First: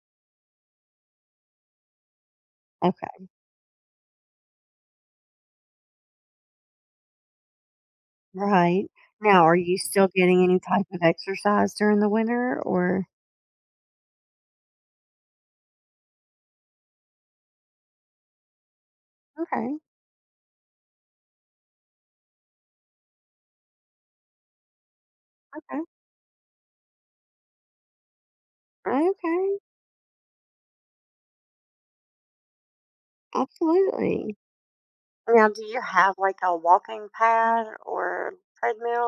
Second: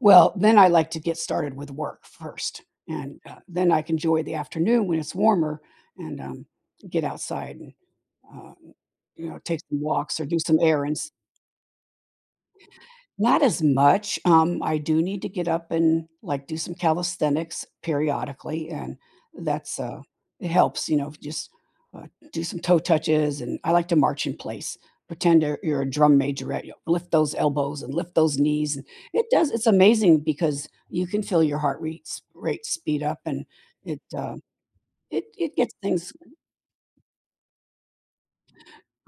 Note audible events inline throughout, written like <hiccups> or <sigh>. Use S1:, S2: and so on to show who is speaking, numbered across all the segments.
S1: Well, then I like to get started with work first and,
S2: Okay.
S1: uh, then I can joy the afternoon when it's warmer and, um, get outside and, um,
S2: Right.
S1: you know,
S2: Now are
S1: take
S2: you
S1: some
S2: still
S1: walks or do
S2: getting
S1: some
S2: any type of
S1: errands.
S2: exercise during the winter? Or
S1: Not as much, um, I do need to get up and, like, do some calisthenics periodically, and that's,
S2: Okay.
S1: uh it helps, you know, just, uh, do some toe touches and I like to march in place. Pretend you're you're
S2: Okay.
S1: a drum majorette, yo lift those elbows and lift those knees and it does
S2: Okay.
S1: it's amazing because you can feel your heart rates rate speed up and it, uh,
S2: Absolutely.
S1: it
S2: Now
S1: it
S2: do
S1: gets
S2: you
S1: things
S2: have, like, a walking pad or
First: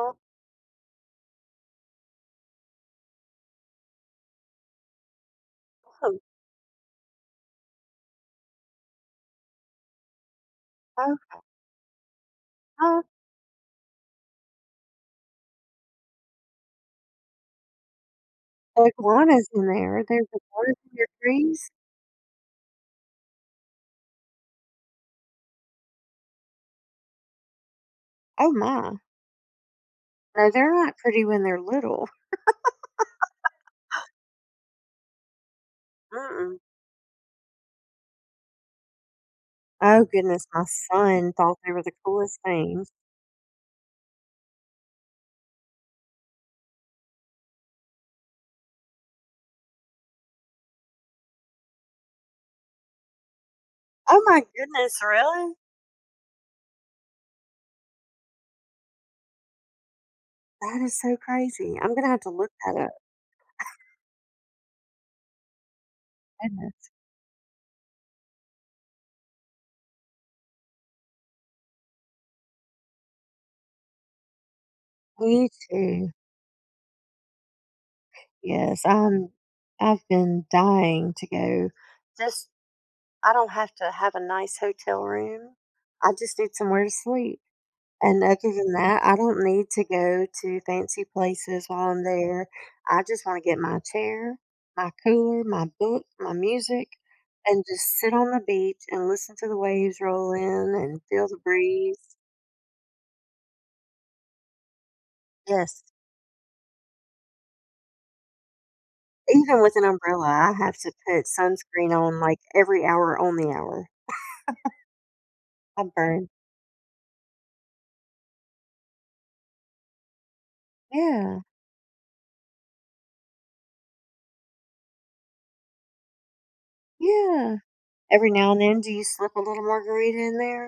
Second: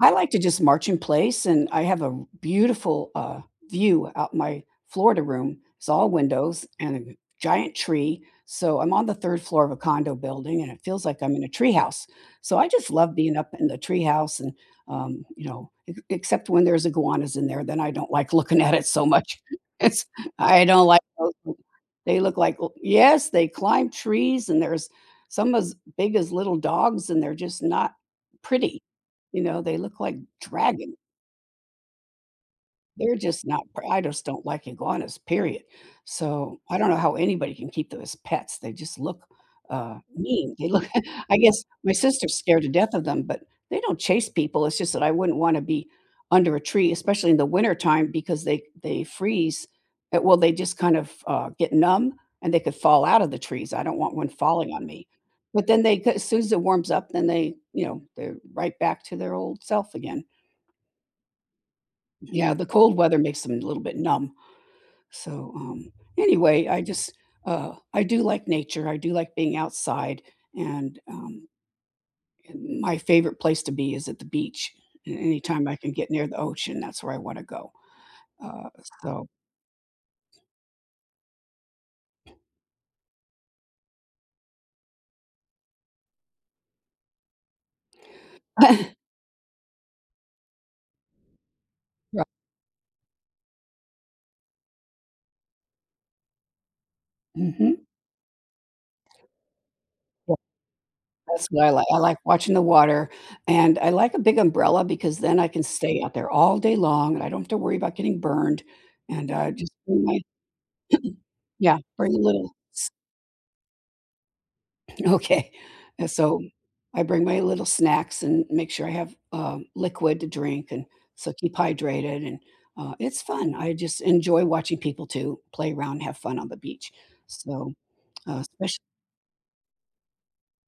S1: I like to just march in place and I have a r beautiful, uh, view out in my Florida room. It's all
S2: <unintelligible>
S1: windows and a g giant tree, so I'm on the 3rd floor of a condo building and it feels like I'm
S2: Okay.
S1: in a tree house. So, I just
S2: Oh.
S1: love being up in the tree house and, um, you know, ex except when there's iguanas in there, then I don't like looking at it so much.
S2: Iguanas in there?
S1: It's
S2: There's
S1: I
S2: iguanas
S1: don't
S2: in
S1: like
S2: your
S1: those
S2: trees?
S1: they look like l yes, they climb trees and there's some as big as little dogs and they're just not
S2: Oh,
S1: pretty,
S2: my.
S1: you know, they look like
S2: Uh, they're not
S1: dragon.
S2: pretty when they're little.
S1: They're just not
S2: <laughs>
S1: pr I just don't like iguanas, period.
S2: Mm-mm.
S1: So, I don't know how anybody can keep them as pets. They just look, uh,
S2: Oh, goodness,
S1: mean,
S2: my
S1: they look <laughs>
S2: son
S1: I
S2: thought
S1: guess
S2: they were
S1: my
S2: the
S1: sister's
S2: coolest
S1: scared to
S2: things.
S1: death of them, but they don't chase people, it's just that I wouldn't want to be under a tree, especially in the winter time because they they freeze at well, they just kind of, uh, get numb and they could fall out of the trees. I don't want
S2: Oh,
S1: one
S2: my
S1: falling on
S2: goodness,
S1: me,
S2: really?
S1: but then they c as soon as it warms up, they you know, they're right back to their old self again.
S2: That is so crazy. I'm gonna have to look
S1: Yeah, the
S2: that up.
S1: cold
S2: <chuckles>
S1: weather makes them a little bit numb. So, um, anyway, I
S2: Goodness.
S1: just, uh I do like nature, I do like being outside and, um, and my favorite place to be is at the beach. A
S2: Me
S1: anytime I can
S2: too.
S1: get near the ocean, that's where I want to go, uh,
S2: Yes.
S1: so
S2: I'm I've been dying to go. Just I don't have to have a nice hotel room, I just need somewhere to sleep. And other than
S1: <chuckles>
S2: that, I don't need to go to fancy places while I'm
S1: Righ
S2: there. I just wanna get my chair, my cooler, my book, my music, and just
S1: Mhm.
S2: sit on the beach and listen to the waves roll in and feel the
S1: That's what I like I
S2: breeze.
S1: like watching the water, and I like a big umbrella, because then I can
S2: Yes.
S1: stay out there all day long and I don't have to worry about getting burned, and, uh,
S2: Even
S1: just
S2: with an
S1: bring my
S2: umbrella, I have to put
S1: <hiccups> Yeah.
S2: sunscreen
S1: Bring a
S2: on, like,
S1: little
S2: every
S1: s
S2: hour on the hour.
S1: Okay,
S2: <laughs> I
S1: uh
S2: burn.
S1: so, I bring my little snacks and make sure I have, um, liquid to drink and so
S2: Yeah.
S1: keep hydrated, and, uh, it's fun. I just enjoy watching people too, play around, have fun on the beach,
S2: Yeah.
S1: so,
S2: Every
S1: uh,
S2: now and
S1: especi
S2: then do you slip a little margarita in there?